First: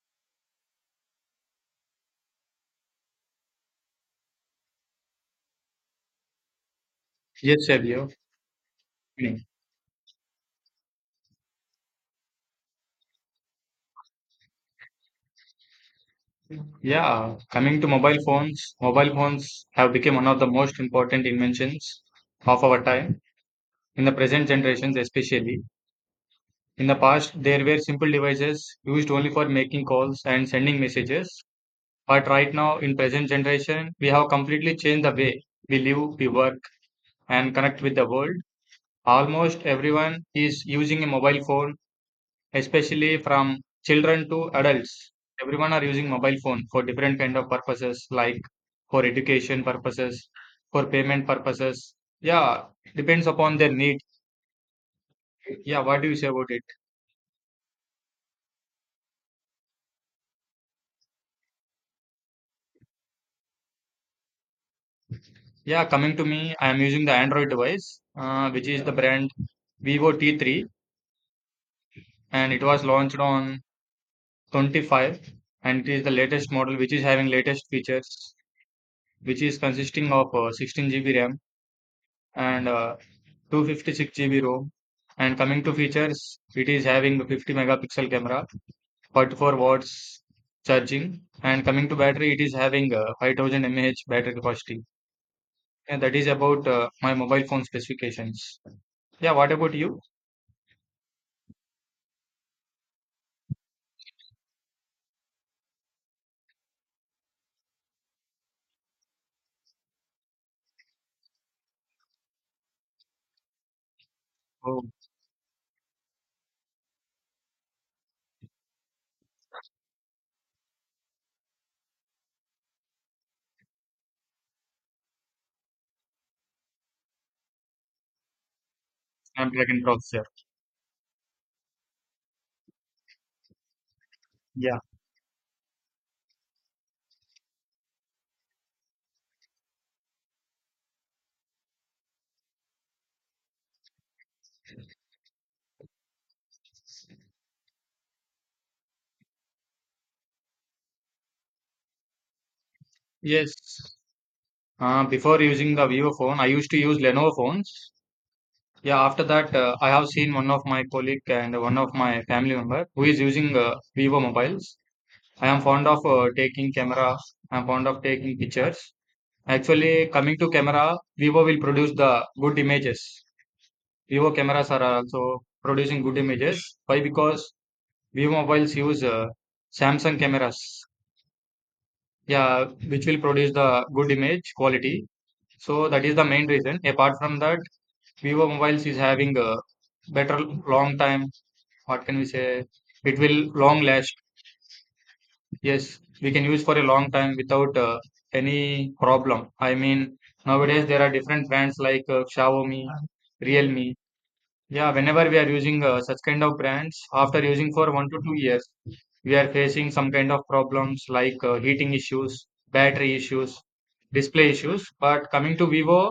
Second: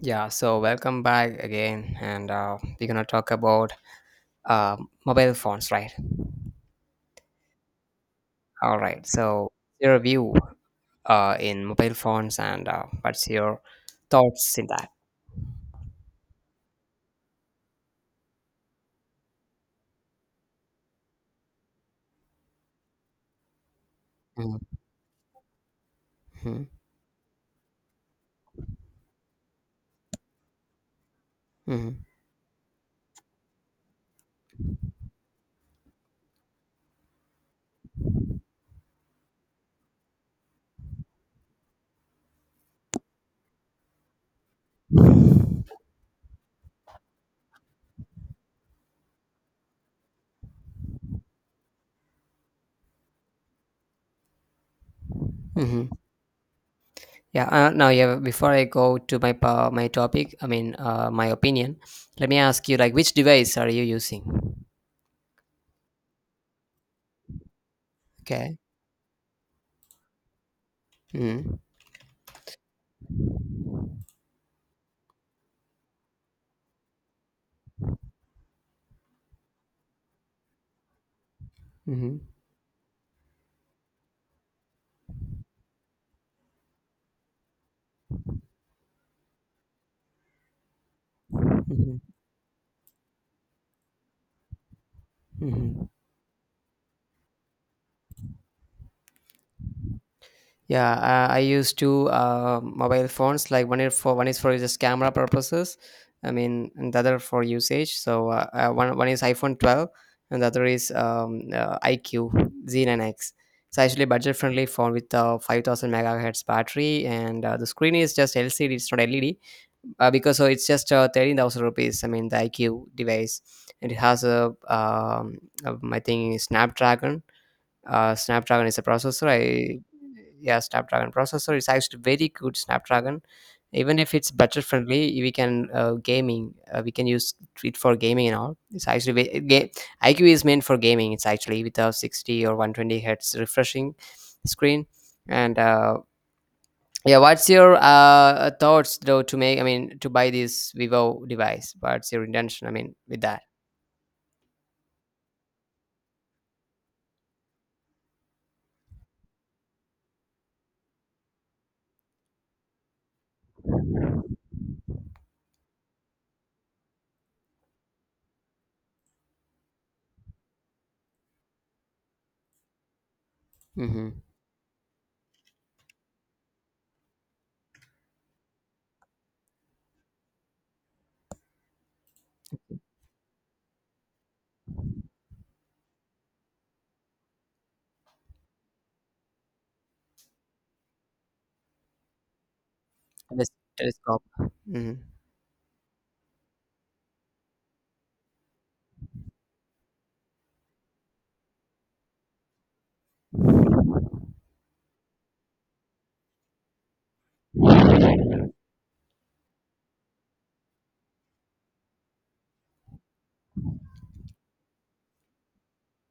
Yeah, so welcome back again, and we're gonna talk about uh, mobile phones, right? Yes, Xavier. All right. Coming. So your view in mobile phones, and what's your thoughts in that? Yeah, coming to mobile phones have become one of the most important inventions of our time, in the present Mm-hmm. generations especially. In the past, there were simple devices used only for making calls and sending messages. Mm-hmm. But right now, in present generation, we have completely changed the way we live, we work, and connect with the world. Almost everyone is using a mobile phone especially from children to adults. Everyone are using mobile phone for different kind of purposes, like for education purposes, for payment purposes. Yeah, depends upon their need. Yeah, Mm-hmm. what do you say about it? Yeah. Now, yeah. Before I go to my my topic, I mean, my opinion. Let me ask you, like, which device are you using? Yeah, Coming to me, I am using the Android device, Okay. which is the brand Vivo T3, Mm-hmm. and it was launched on 25, and it is the latest model, which is having latest features, which is consisting of 16 GB RAM Mm-hmm. and 256 GB ROM. And coming to features, it is having 50 megapixel camera, 44 watts charging. And coming to Mm-hmm. battery, it is having a 5,000 mAh battery capacity. Mm-hmm. And that is about my mobile phone specifications. Yeah, what about you? Yeah. I use two mobile phones. Like one is for just camera purposes. I mean, and the other for usage. So one is iPhone 12, and the other is IQ Z9X. It's actually a budget-friendly Oh, phone with a 5,000 megahertz battery, and the screen is just LCD. It's not LED because so it's just 13,000 rupees. I mean, the IQ device, and it has a my thing is Snapdragon. Snapdragon is a processor. I Snapdragon processor. Yeah, Snapdragon processor. It's actually very good Snapdragon. Even if it's budget Yeah. friendly, we can gaming. We can use it for gaming and all. It's actually IQ is meant for gaming. It's actually with a 60 or 120 hertz refreshing screen, and yeah, what's your thoughts though to make? I mean, to buy this Vivo device. What's your intention? I mean, with that. Yes. Before using the Vivo phone, I used to use Lenovo phones. Yeah, after that, I have seen one of my colleague and one of my family member who is using Vivo mobiles. I am fond of taking camera. I'm fond of taking pictures. Actually, coming to camera, Vivo will produce the good images. Mm-hmm. Vivo cameras are also producing good images. Why? Because Vivo mobiles use Samsung cameras. Yeah, which will produce the good image quality. So that is the main reason. Apart from that, Vivo mobiles is having a better long time. What can we say? It This will long last. telescope. Hmm. Yes, we can use for a long time without any problem. I mean, nowadays there are different brands like Xiaomi, Realme. Yeah, whenever we are using such kind of brands, after using for 1 to 2 years, we are facing some kind of problems like heating issues, battery issues, display issues. But coming to Vivo,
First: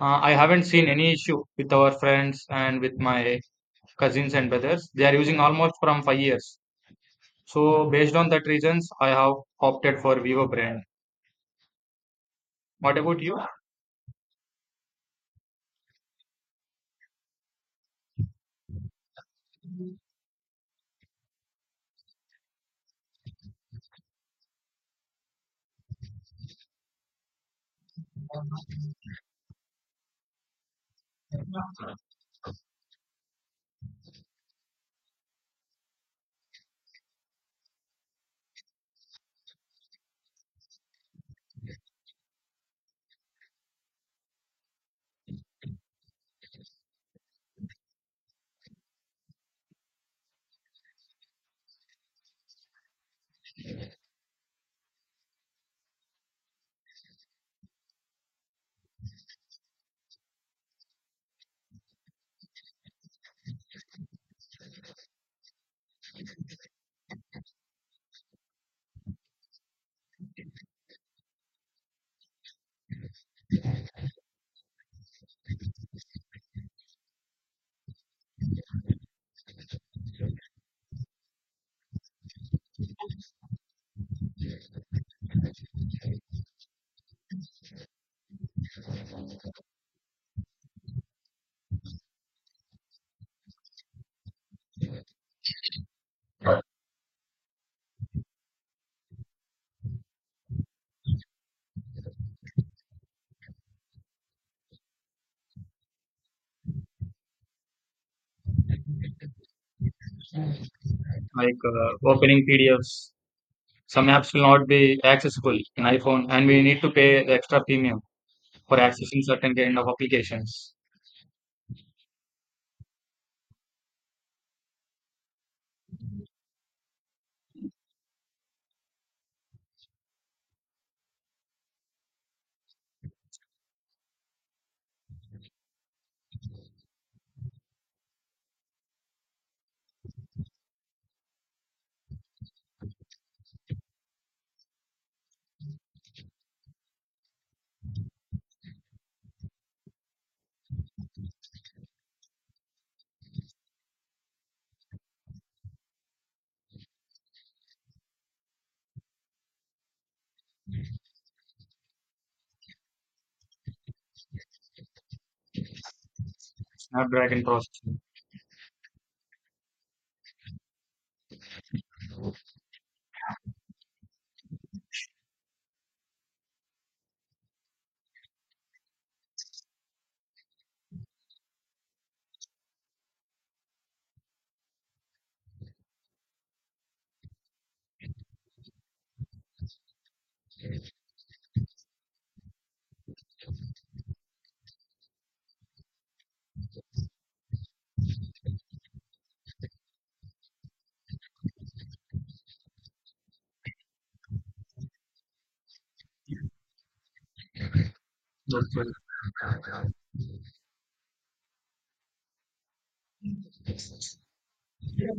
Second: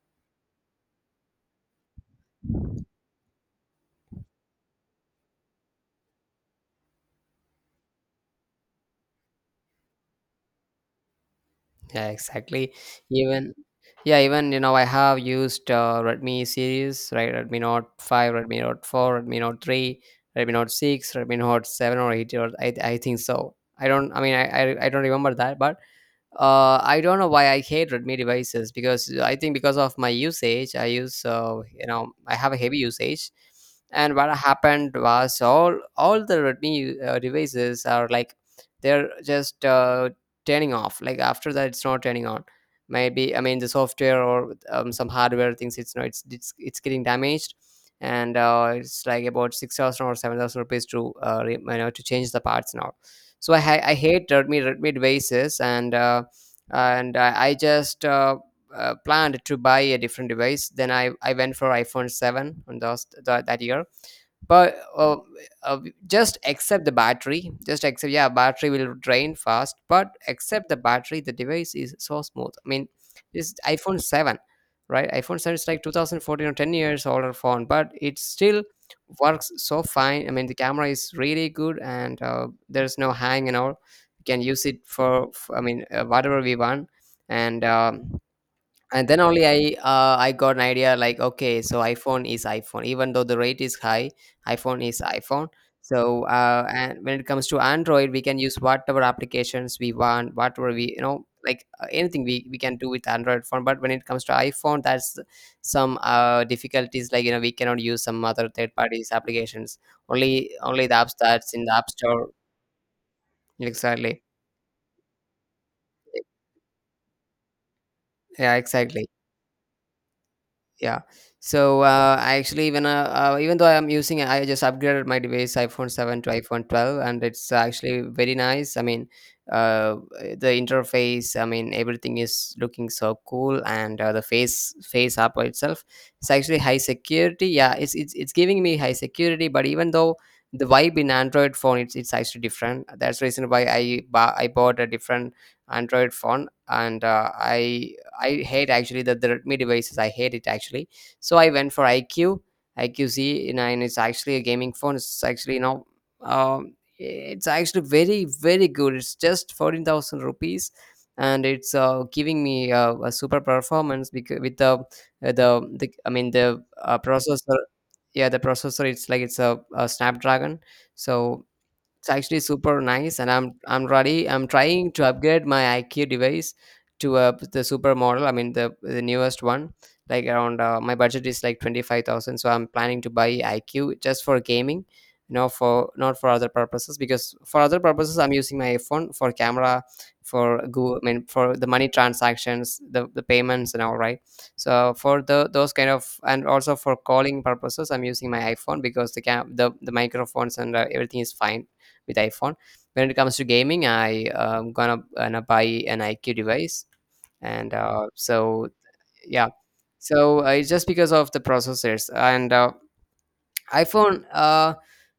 I haven't seen any issue with our friends and with my cousins and brothers. They are using almost from 5 years. So based on that reasons, I have opted for Vivo brand. Yeah, exactly. What about you? Even yeah, even you know, I have used Redmi series, right? Redmi Note 5, Redmi Note 4, Redmi Note 3, Redmi Note 6, Redmi Note 7 or 8, or I think so. I don't. I mean, I don't remember that. But I don't know why I hate Redmi devices, because I think, because of my usage, I use I have a heavy usage, and what happened was all the Redmi devices are like they're just turning off. Like after that, it's not turning on. Maybe I mean the software or some hardware things. It's not. It's getting damaged, and it's like about 6,000 or 7,000 rupees to re- you know to change the parts now. So I hate Redmi devices. And I just planned to buy a different device. Then I went for iPhone 7 on those, that that year, but uh, just accept the battery. Just accept, yeah, battery will drain fast, but accept the battery, the device is so smooth. I mean, this iPhone 7, right? iPhone 7 is like 2014, or 10 years older phone, but it still works so fine. I mean, the camera is really good, and there's no hang and all. We can use it for I mean whatever we want. And and then only I got an idea, like okay, so iPhone is iPhone. Even though the rate is high, iPhone is iPhone. So and when it comes to Android, we can use whatever applications we want, whatever we like, anything we can do with Android phone. But when it comes to iPhone, that's some difficulties, like we cannot use some other third parties applications. Only the apps that's Like in the app store. opening PDFs, some Exactly. apps will not be accessible in iPhone, and we need to pay the extra premium Yeah, for exactly. accessing certain kind of applications. Yeah. So I actually, even even though I just upgraded my device iPhone 7 to iPhone 12, and it's actually very nice. I mean uh the interface, I mean everything is looking so cool. And the face app by itself, it's actually high security. Yeah, it's, it's giving me high security. But even though the vibe in Android phone, it's actually different. That's the reason why I bought a different Android phone. And I hate actually the Redmi devices. I hate it actually. So I went for IQ, IQZ, and it's actually a gaming phone. It's actually very, very good. It's just 14,000 rupees, and it's giving me a super performance, because with the, I mean, the Snapdragon processor. processing. Yeah, the processor, it's like it's a Snapdragon. So it's actually super nice, and I'm ready. I'm trying to upgrade my IQ device to the super model. I mean the newest one. Like, around my budget is like 25,000, so I'm planning to buy IQ just for gaming, no for not for other purposes. Because for other purposes, I'm using my iPhone for camera, for Google, I mean for the money transactions, the payments and all, right. So for the those kind of and also for calling purposes, I'm using my iPhone, because the microphones and everything is fine with iPhone. When it comes to gaming, I gonna buy an IQ device. And That's so right. yeah. So it's just because of the processors, and iPhone,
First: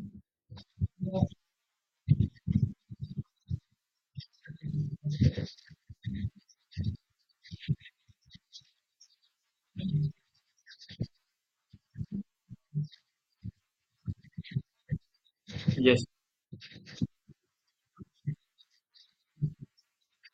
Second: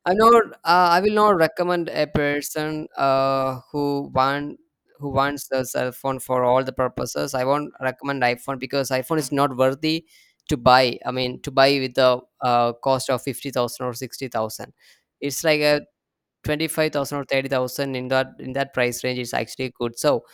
I will not recommend a person who wants the cell phone for all the purposes. I won't recommend iPhone, because iPhone is not worthy to buy. I mean, to buy with the cost of 50,000 or 60,000. It's like a Yes. 25,000 or 30,000 in that price range is actually good. So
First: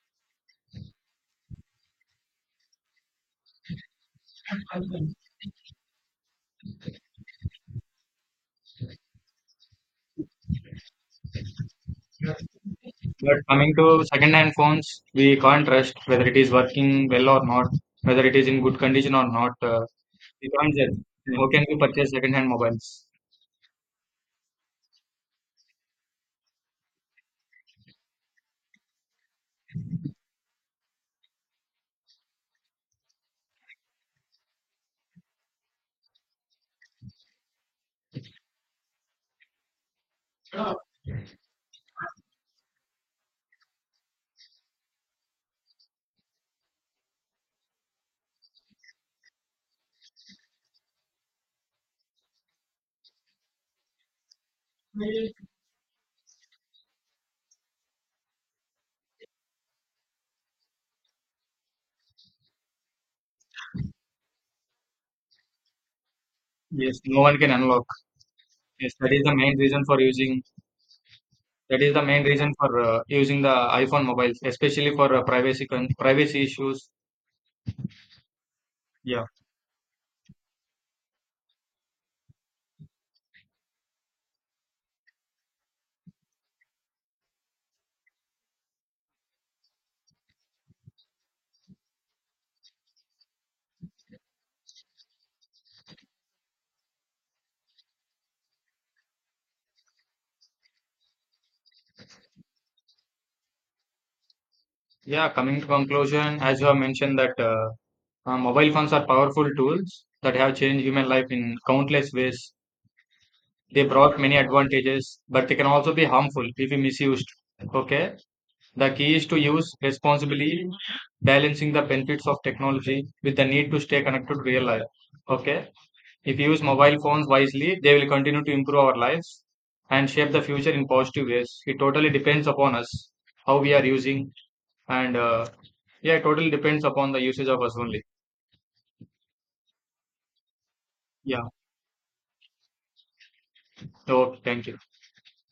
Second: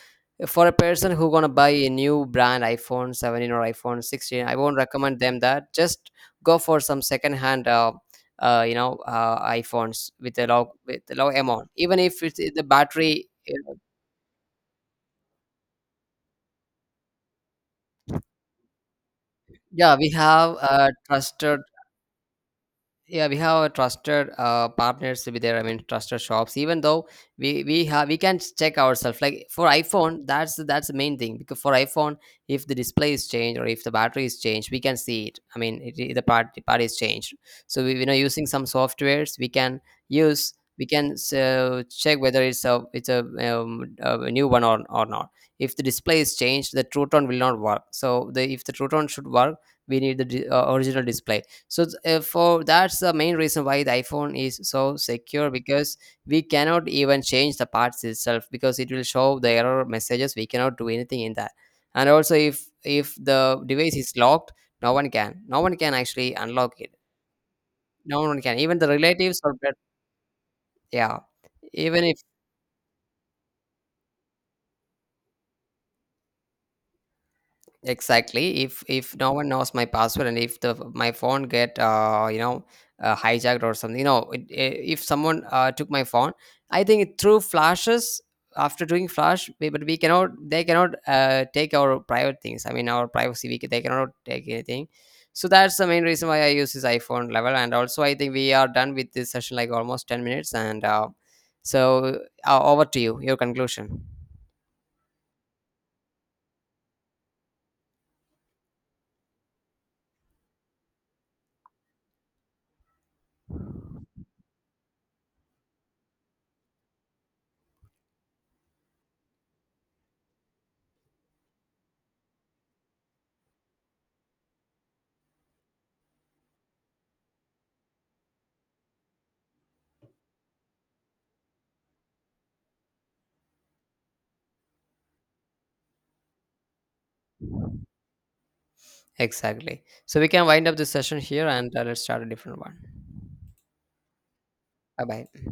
for a person who gonna buy a new brand iPhone 17 or iPhone 16, I won't recommend them that. Just go for some second hand, iPhones with a low amount. Even if it's the But battery, coming to second-hand phones, we can't trust whether it is working well or not, whether it is in good condition or not. Yeah, we We have can't judge. How trusted. can we purchase second-hand mobiles? Yeah, we have a trusted partners with there. I mean trusted shops. Even though we can check ourselves, like for iPhone, that's the main thing. Because for iPhone, if the display is changed or if the battery is changed, we can see it. I mean the part is changed. So we, using some softwares, we can use so check whether a new one or not. If the display is changed, the Truton will not work. So the if the Truton should work, we need the original display. So it's, for that's the main reason why the iPhone is so secure. Because we cannot even change the parts itself, because it will show the error messages. We cannot do anything in that. And also, if the device is locked, no one can actually unlock it. Yes, no one can unlock. No one can, even the Yes, that is the relatives or main reason for using yeah. that is the even main reason for using the iPhone mobiles, especially for privacy issues. Exactly. If Yeah, no one knows my password, and if the my phone get hijacked or something, if someone took my phone, I think it through flashes. After doing flash, we, but we cannot they cannot take our private things. I mean, our privacy, they cannot take anything. So that's the main reason why I use this iPhone level. And also, I think we are done with this session, like almost 10 minutes. And so, over to you, your conclusion. yeah. Coming to conclusion, as you have mentioned that mobile phones are powerful tools that have changed human life in countless ways. They brought many advantages, but they can also be harmful if we misused. Okay, the key is to use responsibly, balancing the benefits of technology with the need to stay connected to real life. Okay. If we use mobile phones wisely, they will continue to improve our lives and shape the future in positive ways. It totally depends upon us how we are using, and yeah, it totally depends upon the usage of us only. Exactly. So we can wind up this session Yeah. here, and let's start a different one. So thank you. Bye bye.